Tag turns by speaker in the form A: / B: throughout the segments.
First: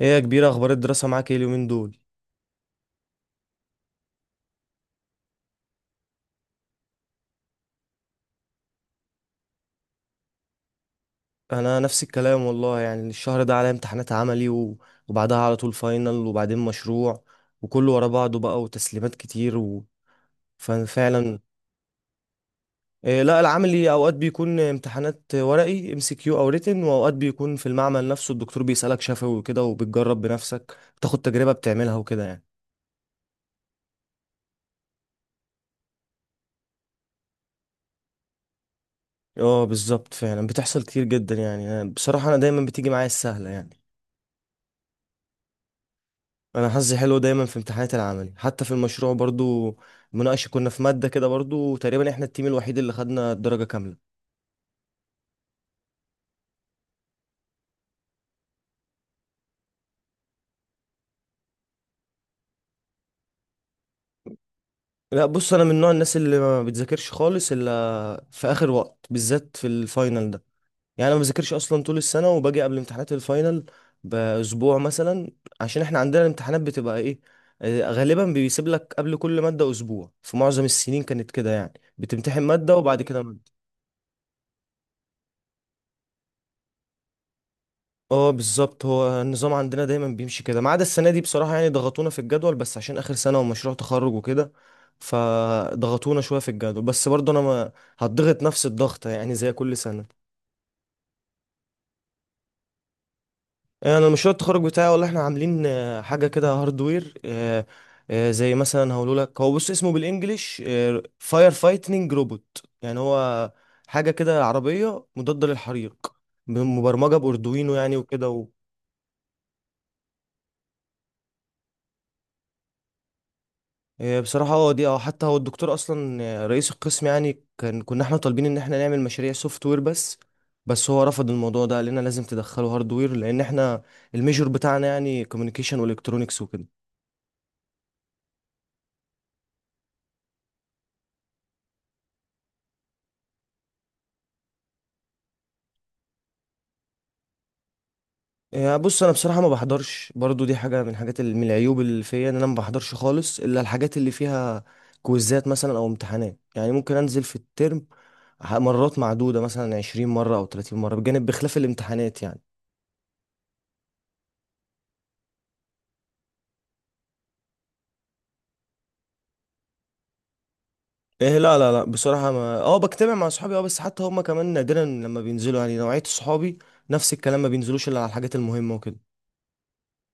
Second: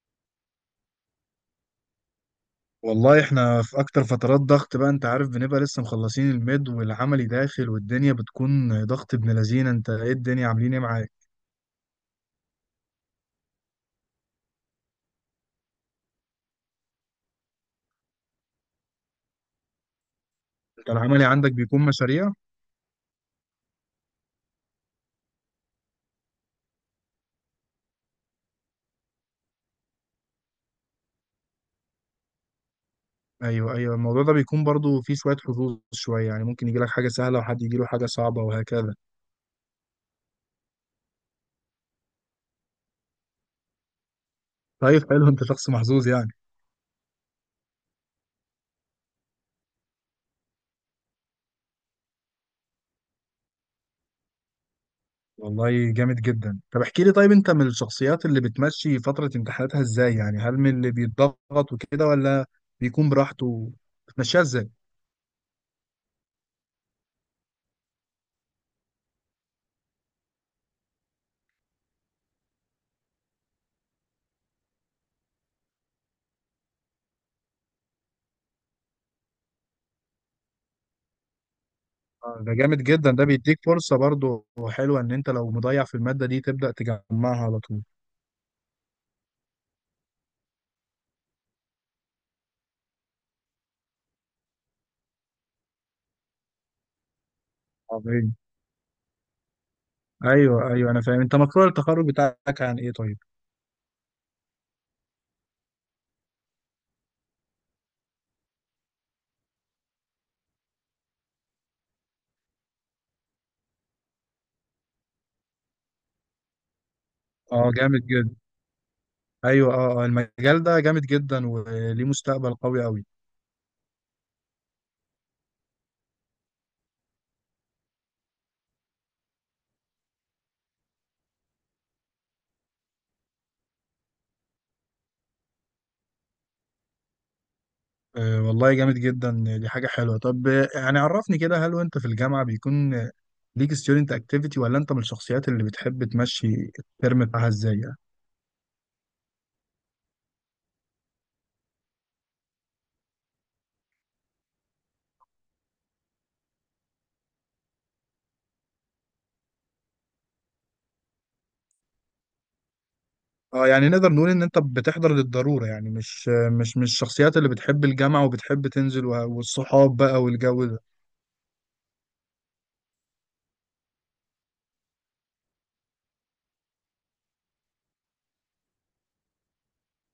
A: ايه يا كبير، اخبار الدراسة معاك ايه اليومين دول؟
B: والله احنا في اكتر فترات ضغط بقى، انت عارف بنبقى لسه مخلصين الميد والعملي داخل والدنيا بتكون ضغط ابن لذينه. انت ايه الدنيا عاملين ايه معاك؟
A: انا نفس الكلام والله. يعني الشهر ده عليا امتحانات عملي وبعدها على طول فاينل وبعدين مشروع. وكله ورا بعضه بقى وتسليمات كتير
B: انت العملي
A: ففعلا.
B: عندك بيكون مشاريع؟
A: إيه، لا، العملي اوقات بيكون امتحانات ورقي، ام سي كيو او ريتن، واوقات بيكون في المعمل نفسه الدكتور بيسألك شفوي وكده، وبتجرب بنفسك، بتاخد تجربة بتعملها وكده يعني.
B: ايوه ايوه، الموضوع ده بيكون برضو فيه شويه حظوظ شويه، يعني ممكن يجي لك حاجه سهله وحد يجي له حاجه صعبه وهكذا.
A: اه بالظبط، فعلا بتحصل كتير جدا يعني. بصراحة انا دايما بتيجي معايا السهلة يعني.
B: طيب حلو، انت شخص محظوظ يعني.
A: انا حظي حلو دايما في امتحانات العملي، حتى في المشروع برضو مناقشه، كنا في ماده كده برضو تقريبا احنا التيم الوحيد اللي خدنا الدرجه كامله.
B: والله جامد جدا. طب احكي لي طيب، انت من الشخصيات اللي بتمشي فتره امتحاناتها ازاي؟ يعني هل من اللي بيتضغط وكده ولا بيكون براحته؟ بتمشيها ازاي؟
A: لا، بص، انا من نوع الناس اللي ما بتذاكرش خالص الا في اخر وقت، بالذات في الفاينل ده. يعني انا ما بذاكرش اصلا طول السنه، وباجي قبل امتحانات الفاينل باسبوع مثلا. عشان احنا عندنا الامتحانات بتبقى ايه، غالبا بيسيب لك قبل كل ماده اسبوع. في معظم السنين كانت كده يعني، بتمتحن
B: ده
A: ماده
B: جامد
A: وبعد
B: جدا، ده
A: كده.
B: بيديك فرصة برضو حلوة ان انت لو مضيع في المادة دي تبدأ تجمعها على طول.
A: اه بالظبط، هو النظام عندنا دايما بيمشي كده، ما عدا السنه دي بصراحه، يعني ضغطونا في الجدول بس عشان اخر سنه ومشروع تخرج وكده. فضغطونا شويه في الجدول، بس برضه انا ما
B: عظيم.
A: هتضغط نفس الضغط يعني زي كل سنه.
B: ايوه ايوه انا فاهم. انت مشروع التخرج بتاعك عن ايه طيب؟
A: انا مشروع التخرج بتاعي والله احنا عاملين حاجه كده هاردوير. زي مثلا هقول لك، هو بص اسمه بالانجلش فاير فايتنج روبوت، يعني هو حاجه كده عربيه مضاده للحريق، مبرمجه
B: اه
A: باردوينو يعني
B: جامد جدا.
A: وكده.
B: ايوه اه، المجال ده جامد جدا وليه مستقبل قوي قوي.
A: إيه بصراحة، هو دي حتى هو الدكتور أصلا رئيس القسم يعني، كان كنا احنا طالبين إن احنا نعمل مشاريع سوفت وير بس هو رفض الموضوع ده، قال لنا لازم تدخلوا هاردوير، لأن احنا الميجور بتاعنا يعني كوميونيكيشن والكترونكس وكده.
B: آه والله جامد جدا، دي حاجة حلوة. طب يعني عرفني كده، هل وانت في الجامعة بيكون ليك ستودنت اكتيفيتي، ولا انت من الشخصيات اللي بتحب تمشي الترم بتاعها ازاي يعني؟
A: إيه، بص، أنا بصراحة ما بحضرش برضو، دي حاجة من حاجات من العيوب اللي فيا، إن أنا ما بحضرش خالص إلا الحاجات اللي فيها كويزات مثلا أو امتحانات. يعني ممكن أنزل في الترم مرات معدودة، مثلا 20 مرة أو 30 مرة، بجانب بخلاف الامتحانات يعني.
B: اه، يعني نقدر نقول ان انت بتحضر للضرورة، يعني مش الشخصيات اللي بتحب الجامعة وبتحب تنزل والصحاب بقى والجو ده.
A: ايه، لا لا لا، بصراحة ما بجتمع مع صحابي بس حتى هما كمان نادرا لما بينزلوا، يعني نوعية صحابي نفس الكلام، ما بينزلوش الا على الحاجات المهمة وكده.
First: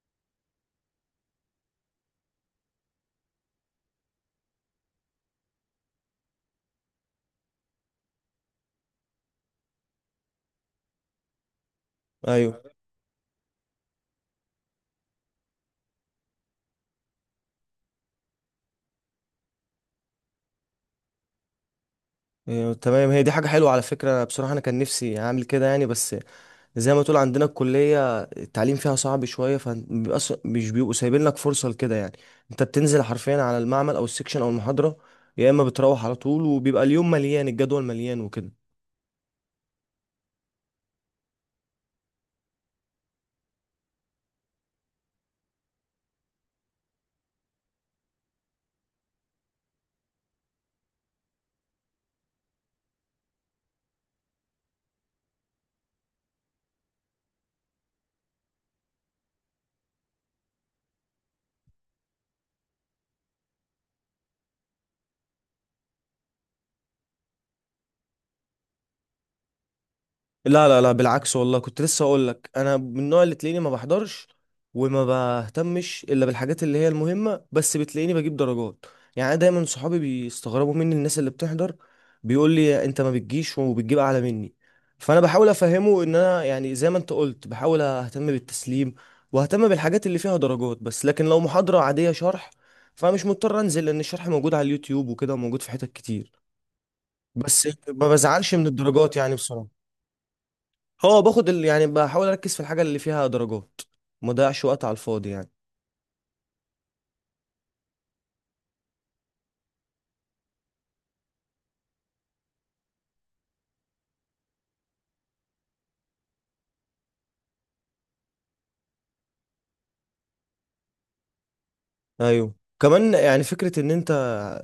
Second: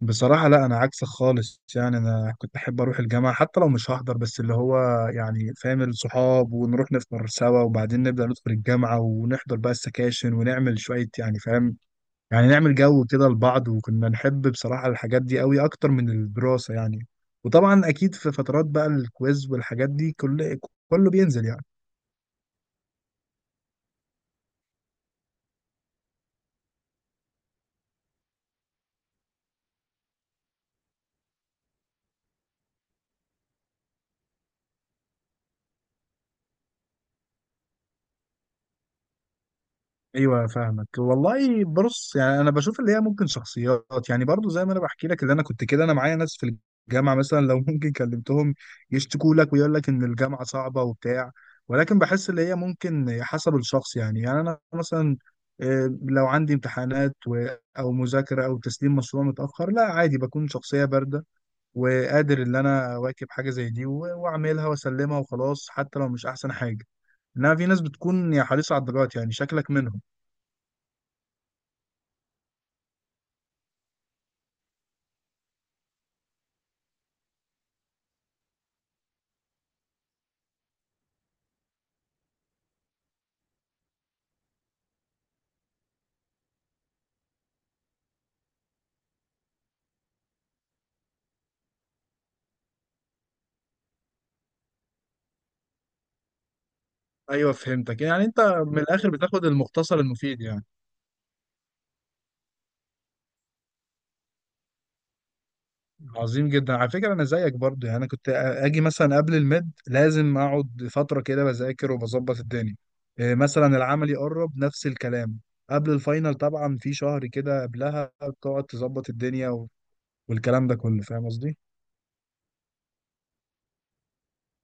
B: بصراحة لا، انا عكسك خالص. يعني انا كنت احب اروح الجامعة حتى لو مش هحضر، بس اللي هو يعني فاهم، الصحاب ونروح نفطر سوا وبعدين نبدأ ندخل الجامعة ونحضر بقى السكاشن ونعمل شوية يعني فاهم. يعني
A: ايوه.
B: نعمل جو كده لبعض، وكنا نحب بصراحة الحاجات دي قوي اكتر من الدراسة يعني. وطبعا اكيد في فترات بقى الكويز والحاجات دي كل كله بينزل يعني.
A: إيه تمام، هي دي حاجة حلوة على فكرة. أنا بصراحة انا كان نفسي اعمل كده يعني، بس زي ما تقول عندنا الكلية التعليم فيها صعب شوية، فبيبقى مش بيبقوا سايبين لك فرصة لكده يعني. انت بتنزل حرفيا على المعمل او السكشن او المحاضرة، يا اما بتروح على طول وبيبقى اليوم مليان، الجدول مليان وكده.
B: ايوه فاهمك والله. بص يعني انا بشوف اللي هي ممكن شخصيات يعني برضو، زي ما انا بحكي لك اللي انا كنت كده، انا معايا ناس في الجامعه مثلا لو ممكن كلمتهم يشتكوا لك ويقول لك ان الجامعه صعبه وبتاع، ولكن بحس اللي هي ممكن حسب الشخص يعني. يعني انا مثلا لو عندي امتحانات او مذاكره او تسليم مشروع متاخر، لا عادي، بكون شخصيه بارده وقادر ان انا اواكب حاجه زي دي واعملها واسلمها وخلاص، حتى لو مش احسن حاجه. انما في ناس بتكون يا حريصه على الدرجات، يعني شكلك منهم.
A: لا لا لا، بالعكس والله، كنت لسه اقول لك، انا من النوع اللي تلاقيني ما بحضرش وما بهتمش الا بالحاجات اللي هي المهمه، بس بتلاقيني بجيب درجات. يعني أنا دايما صحابي بيستغربوا مني، الناس اللي بتحضر بيقول لي انت ما بتجيش وبتجيب اعلى مني، فانا بحاول افهمه ان انا يعني زي ما انت قلت بحاول اهتم بالتسليم واهتم بالحاجات اللي فيها درجات بس، لكن لو محاضره عاديه شرح فمش مضطر انزل، لان الشرح موجود على اليوتيوب وكده، وموجود في حتت كتير.
B: ايوه
A: بس
B: فهمتك.
A: ما
B: يعني انت
A: بزعلش من
B: من الاخر
A: الدرجات يعني
B: بتاخد
A: بصراحه.
B: المختصر المفيد يعني.
A: هو باخد يعني بحاول اركز في الحاجه اللي فيها درجات، ما اضيعش وقت على الفاضي يعني.
B: عظيم جدا، على فكره انا زيك برضو. يعني انا كنت اجي مثلا قبل الميد لازم اقعد فتره كده بذاكر وبظبط الدنيا. إيه مثلا العمل يقرب نفس الكلام، قبل الفاينل طبعا في شهر كده قبلها بتقعد تظبط الدنيا والكلام ده كله، فاهم قصدي.
A: ايوه كمان، يعني فكره ان انت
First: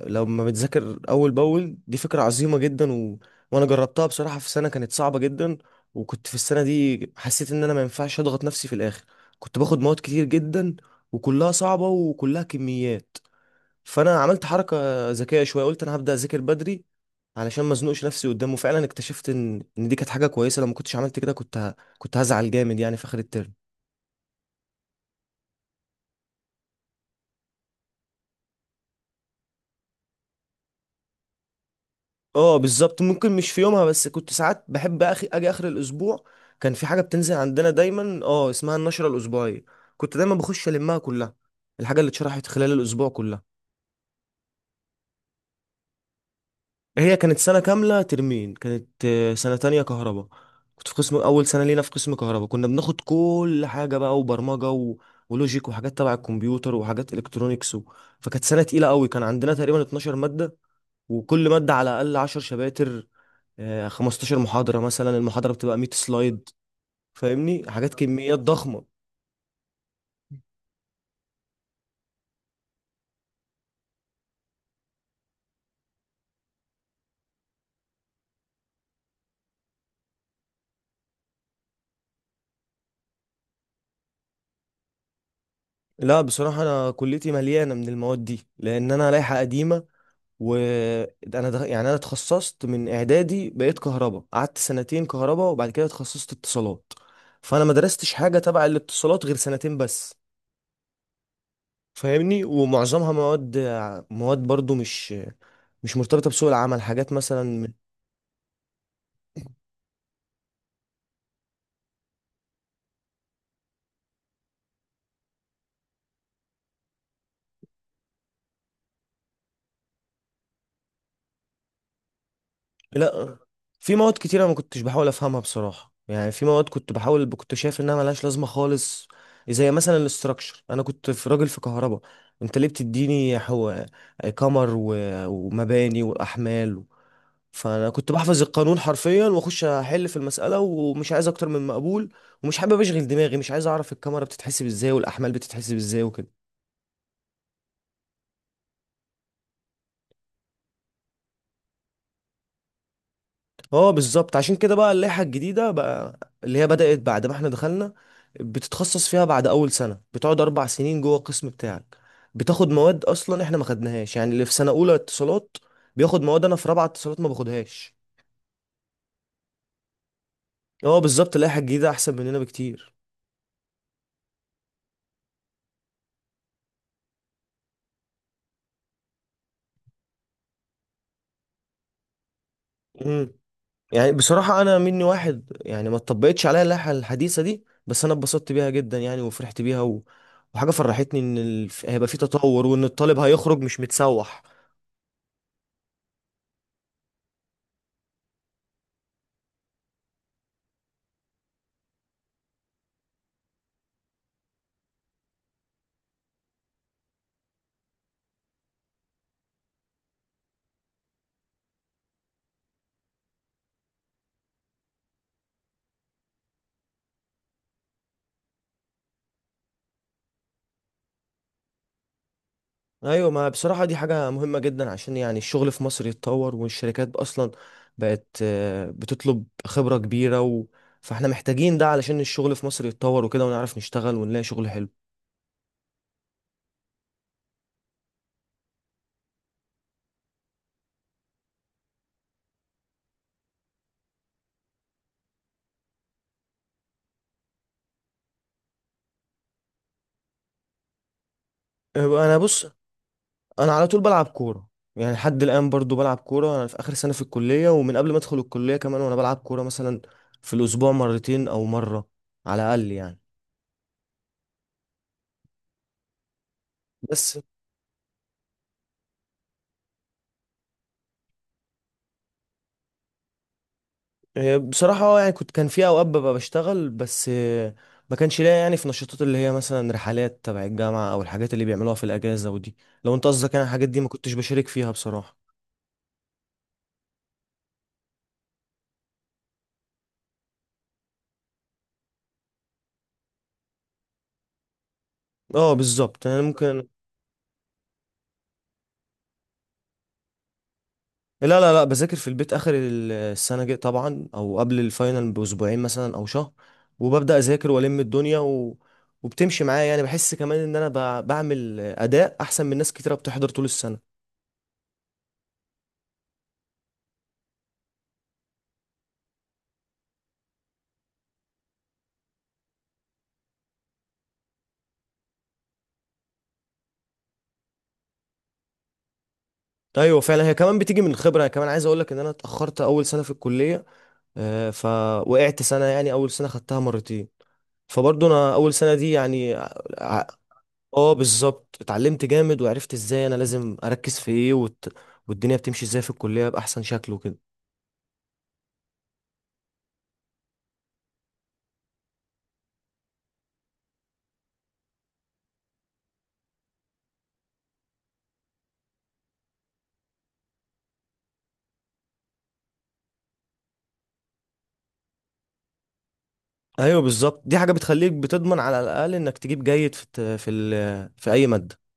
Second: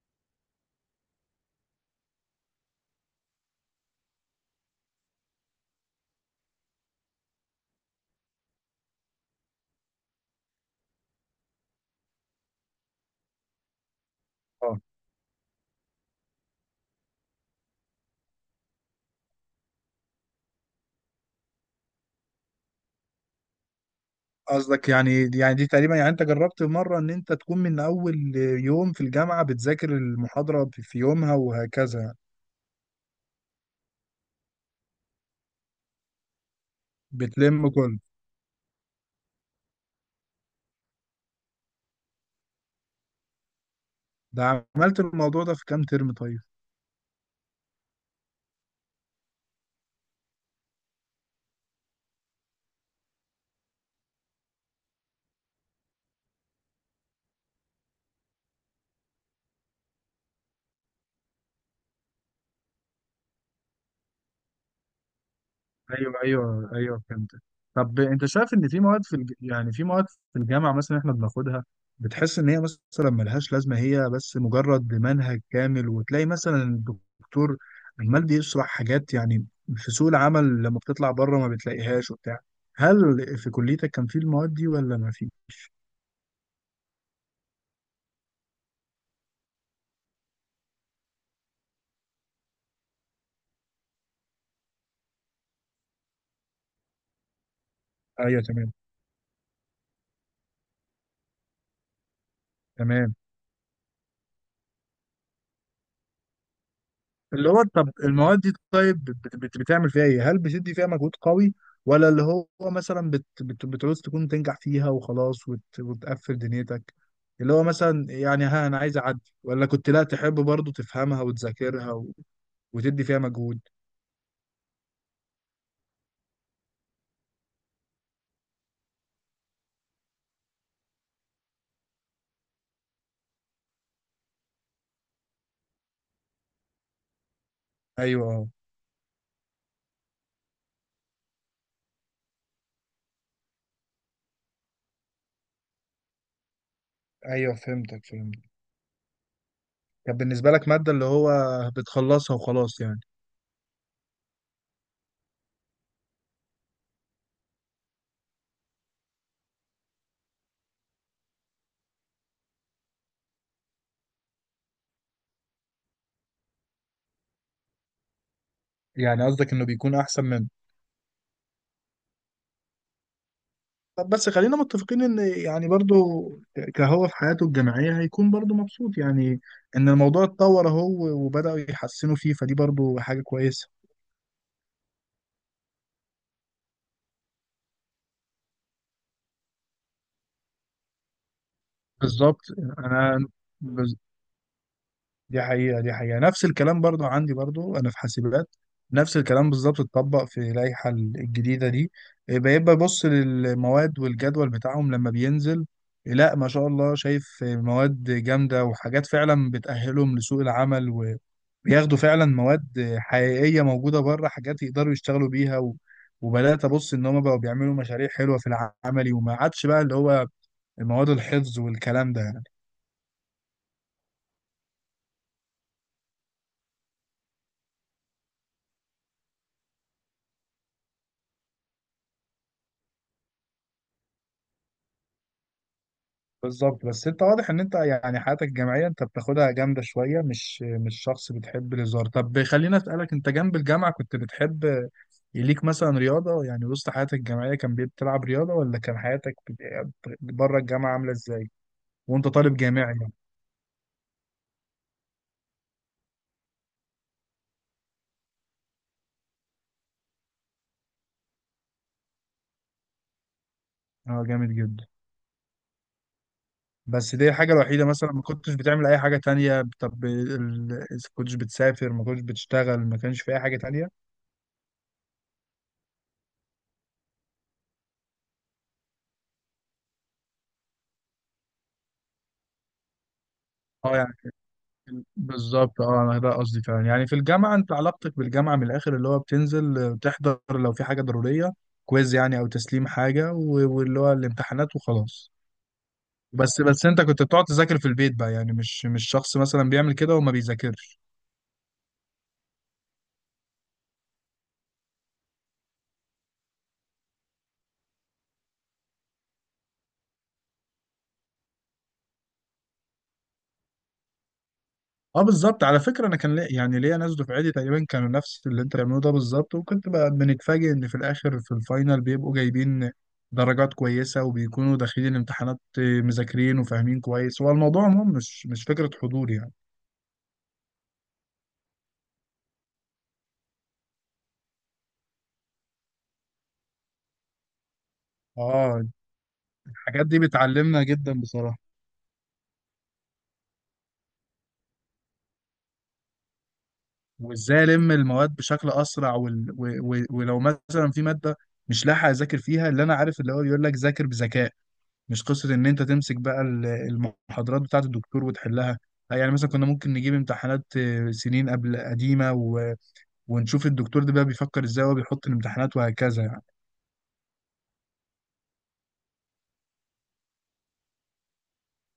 A: لما بتذاكر اول باول دي فكره عظيمه جدا، وانا جربتها بصراحه. في سنه كانت صعبه جدا، وكنت في السنه دي حسيت ان انا ما ينفعش اضغط نفسي في الاخر، كنت باخد مواد كتير جدا وكلها صعبه وكلها كميات، فانا عملت حركه
B: اه
A: ذكيه شويه، قلت انا هبدا اذاكر بدري. علشان ما ازنقش نفسي قدامه. فعلا اكتشفت ان دي كانت حاجه كويسه، لو ما كنتش عملت كده كنت هزعل جامد يعني في اخر الترم.
B: قصدك يعني، يعني دي تقريبا يعني انت جربت مره ان انت تكون من اول يوم في الجامعه بتذاكر المحاضره في يومها وهكذا يعني.
A: اه بالظبط، ممكن مش في يومها، بس كنت ساعات بحب اخي اجي اخر الاسبوع. كان في حاجه بتنزل عندنا
B: بتلم كله.
A: دايما اسمها النشره الاسبوعيه، كنت دايما بخش المها كلها، الحاجه اللي اتشرحت خلال الاسبوع كلها.
B: ده عملت الموضوع ده في كام ترم طيب؟
A: هي كانت سنة كاملة، ترمين، كانت سنة تانية كهرباء. كنت في قسم أول سنة لينا في قسم كهرباء، كنا بناخد كل حاجة بقى، وبرمجة ولوجيك، وحاجات تبع الكمبيوتر، وحاجات إلكترونيكس، فكانت سنة تقيلة قوي. كان عندنا تقريبا 12 مادة، وكل مادة على الأقل 10 شباتر، 15 محاضرة، مثلا المحاضرة بتبقى 100
B: ايوه
A: سلايد،
B: ايوه ايوه فهمت.
A: فاهمني، حاجات
B: طب انت
A: كميات
B: شايف ان في
A: ضخمة.
B: مواد يعني في مواد في الجامعه مثلا احنا بناخدها، بتحس ان هي مثلا ملهاش لازمه، هي بس مجرد منهج كامل، وتلاقي مثلا الدكتور عمال بيشرح حاجات يعني في سوق العمل لما بتطلع بره ما بتلاقيهاش وبتاع. هل في كليتك كان في المواد دي ولا ما في؟
A: لا بصراحة أنا كليتي مليانة من المواد دي، لأن أنا لائحة قديمة. وانا يعني انا اتخصصت من اعدادي، بقيت كهرباء، قعدت سنتين كهرباء، وبعد كده اتخصصت اتصالات. فانا ما درستش حاجه
B: ايوه
A: تبع
B: تمام.
A: الاتصالات غير سنتين بس. فاهمني، ومعظمها
B: تمام.
A: مواد. مواد برضو مش مرتبطه بسوق العمل، حاجات
B: اللي هو
A: مثلا.
B: طب المواد دي طيب بتعمل فيها ايه؟ هل بتدي فيها مجهود قوي، ولا اللي هو مثلا بت بت بتعوز تكون تنجح فيها وخلاص وتقفل دنيتك؟ اللي هو مثلا يعني ها، انا عايز اعدي، ولا كنت لا تحب برضو تفهمها وتذاكرها وتدي فيها
A: لا،
B: مجهود؟
A: في مواد كتير انا ما كنتش بحاول افهمها بصراحه يعني، في مواد كنت بحاول كنت شايف انها ملهاش لازمه خالص. زي مثلا الاستراكشر، انا كنت في راجل في كهرباء، انت ليه بتديني قمر ومباني واحمال؟ فانا كنت
B: ايوه
A: بحفظ
B: اه.
A: القانون حرفيا واخش احل في المساله، ومش عايز اكتر من مقبول، ومش حابب اشغل دماغي، مش عايز اعرف الكاميرا بتتحسب ازاي والاحمال بتتحسب ازاي وكده.
B: ايوه فهمتك فهمتك. كان بالنسبة لك مادة اللي هو بتخلصها وخلاص يعني.
A: اه بالظبط، عشان كده بقى اللائحة الجديدة بقى اللي هي بدأت بعد ما احنا دخلنا، بتتخصص فيها بعد أول سنة، بتقعد أربع سنين جوه القسم بتاعك، بتاخد مواد أصلا احنا ما خدناهاش، يعني اللي في سنة أولى اتصالات بياخد مواد أنا في رابعة اتصالات ما باخدهاش.
B: يعني قصدك انه بيكون احسن منه.
A: اه بالظبط، اللائحة الجديدة أحسن مننا بكتير.
B: طب بس خلينا متفقين ان يعني برضو كهو في حياته الجامعيه هيكون برضو مبسوط يعني، ان الموضوع اتطور اهو وبداوا يحسنوا فيه، فدي برضو حاجه
A: امم
B: كويسه.
A: يعني بصراحة أنا مني واحد يعني ما اتطبقتش عليا اللائحة الحديثة دي، بس أنا اتبسطت بيها جدا يعني، وفرحت بيها، وحاجة فرحتني إن هيبقى في
B: بالظبط،
A: تطور، وإن الطالب
B: انا
A: هيخرج مش متسوح.
B: دي حقيقة، دي حقيقة نفس الكلام برضو عندي، برضو أنا في حاسبات نفس الكلام بالظبط اتطبق في اللائحة الجديدة دي. بيبقى يبص للمواد والجدول بتاعهم لما بينزل، لا ما شاء الله، شايف مواد جامدة وحاجات فعلا بتأهلهم لسوق العمل، وبياخدوا فعلا مواد حقيقية موجودة بره، حاجات يقدروا يشتغلوا بيها وبدأت أبص إن هما بقوا بيعملوا مشاريع حلوة في العملي، وما عادش بقى اللي هو مواد الحفظ والكلام ده يعني.
A: ايوه، ما بصراحه دي حاجه مهمه جدا، عشان يعني الشغل في مصر يتطور، والشركات اصلا بقت بتطلب خبره كبيره، فاحنا محتاجين ده علشان الشغل في مصر يتطور وكده، ونعرف نشتغل ونلاقي شغل حلو.
B: بالظبط. بس انت واضح ان انت يعني حياتك الجامعيه انت بتاخدها جامده شويه، مش شخص بتحب الهزار. طب خليني اسالك، انت جنب الجامعه كنت بتحب يليك مثلا رياضه؟ يعني وسط حياتك الجامعيه كان بتلعب رياضه، ولا كان حياتك بره الجامعه عامله ازاي وانت
A: انا
B: طالب
A: بص،
B: جامعي يعني؟
A: انا على طول بلعب كوره. يعني لحد الان برضو بلعب كوره، انا في اخر سنه في الكليه ومن قبل ما ادخل الكليه كمان وانا بلعب كوره، مثلا في الاسبوع مرتين او مره على الاقل يعني.
B: اه جامد جدا. بس دي
A: بس.
B: الحاجه الوحيده مثلا؟ ما كنتش بتعمل اي حاجه تانية؟ طب كنتش بتسافر؟ ما كنتش بتشتغل؟ ما كانش في اي حاجه تانية؟
A: بصراحة يعني كنت كان في أوقات ببقى بشتغل، بس ما كانش ليا يعني في نشاطات اللي هي مثلا رحلات تبع الجامعة أو الحاجات اللي بيعملوها في الأجازة ودي. لو أنت قصدك يعني الحاجات
B: اه
A: دي ما
B: يعني
A: كنتش بشارك فيها بصراحة.
B: بالظبط اه، انا ده قصدي فعلا. يعني في الجامعه انت علاقتك بالجامعه من الاخر اللي هو بتنزل تحضر لو في حاجه ضروريه، كويز يعني او تسليم حاجه واللي هو الامتحانات وخلاص.
A: اه بالظبط، أنا
B: بس
A: ممكن.
B: انت كنت بتقعد تذاكر في البيت بقى يعني؟ مش شخص مثلا بيعمل كده وما بيذاكرش؟
A: لا لا لا، بذاكر في البيت آخر السنة جاي طبعا، أو قبل الفاينل بأسبوعين مثلا أو شهر، وببدأ أذاكر وألم الدنيا، وبتمشي معايا، يعني بحس كمان إن أنا بعمل أداء أحسن من ناس كتيرة بتحضر طول السنة.
B: اه بالظبط، على فكره انا كان لي يعني ليا ناس دفعتي تقريبا كانوا نفس اللي انت بتعمله ده بالظبط، وكنت بقى بنتفاجئ ان في الاخر في الفاينل بيبقوا جايبين درجات كويسه، وبيكونوا داخلين الامتحانات مذاكرين وفاهمين كويس. هو الموضوع عموما مش فكره حضور يعني.
A: ايوه، فعلا هي كمان بتيجي من الخبره. أنا كمان عايز اقول لك ان انا اتاخرت اول سنه في الكليه، فوقعت سنة، يعني أول سنة خدتها مرتين. فبرضه أنا أول
B: اه،
A: سنة دي يعني
B: الحاجات دي
A: ع-
B: بتعلمنا
A: اه
B: جدا بصراحة.
A: بالظبط، اتعلمت جامد وعرفت ازاي أنا لازم أركز في ايه، والدنيا بتمشي ازاي في الكلية بأحسن شكل وكده.
B: وازاي الم المواد بشكل اسرع ولو مثلا في مادة مش لاحق اذاكر فيها، اللي انا عارف اللي هو بيقول لك ذاكر بذكاء، مش قصة ان انت تمسك بقى المحاضرات بتاعة الدكتور وتحلها. يعني مثلا كنا ممكن نجيب امتحانات سنين قبل قديمة ونشوف الدكتور ده بقى بيفكر ازاي وهو بيحط الامتحانات وهكذا يعني.
A: ايوه بالظبط، دي حاجة بتخليك بتضمن على الأقل إنك تجيب جيد في الت- في ال... في أي مادة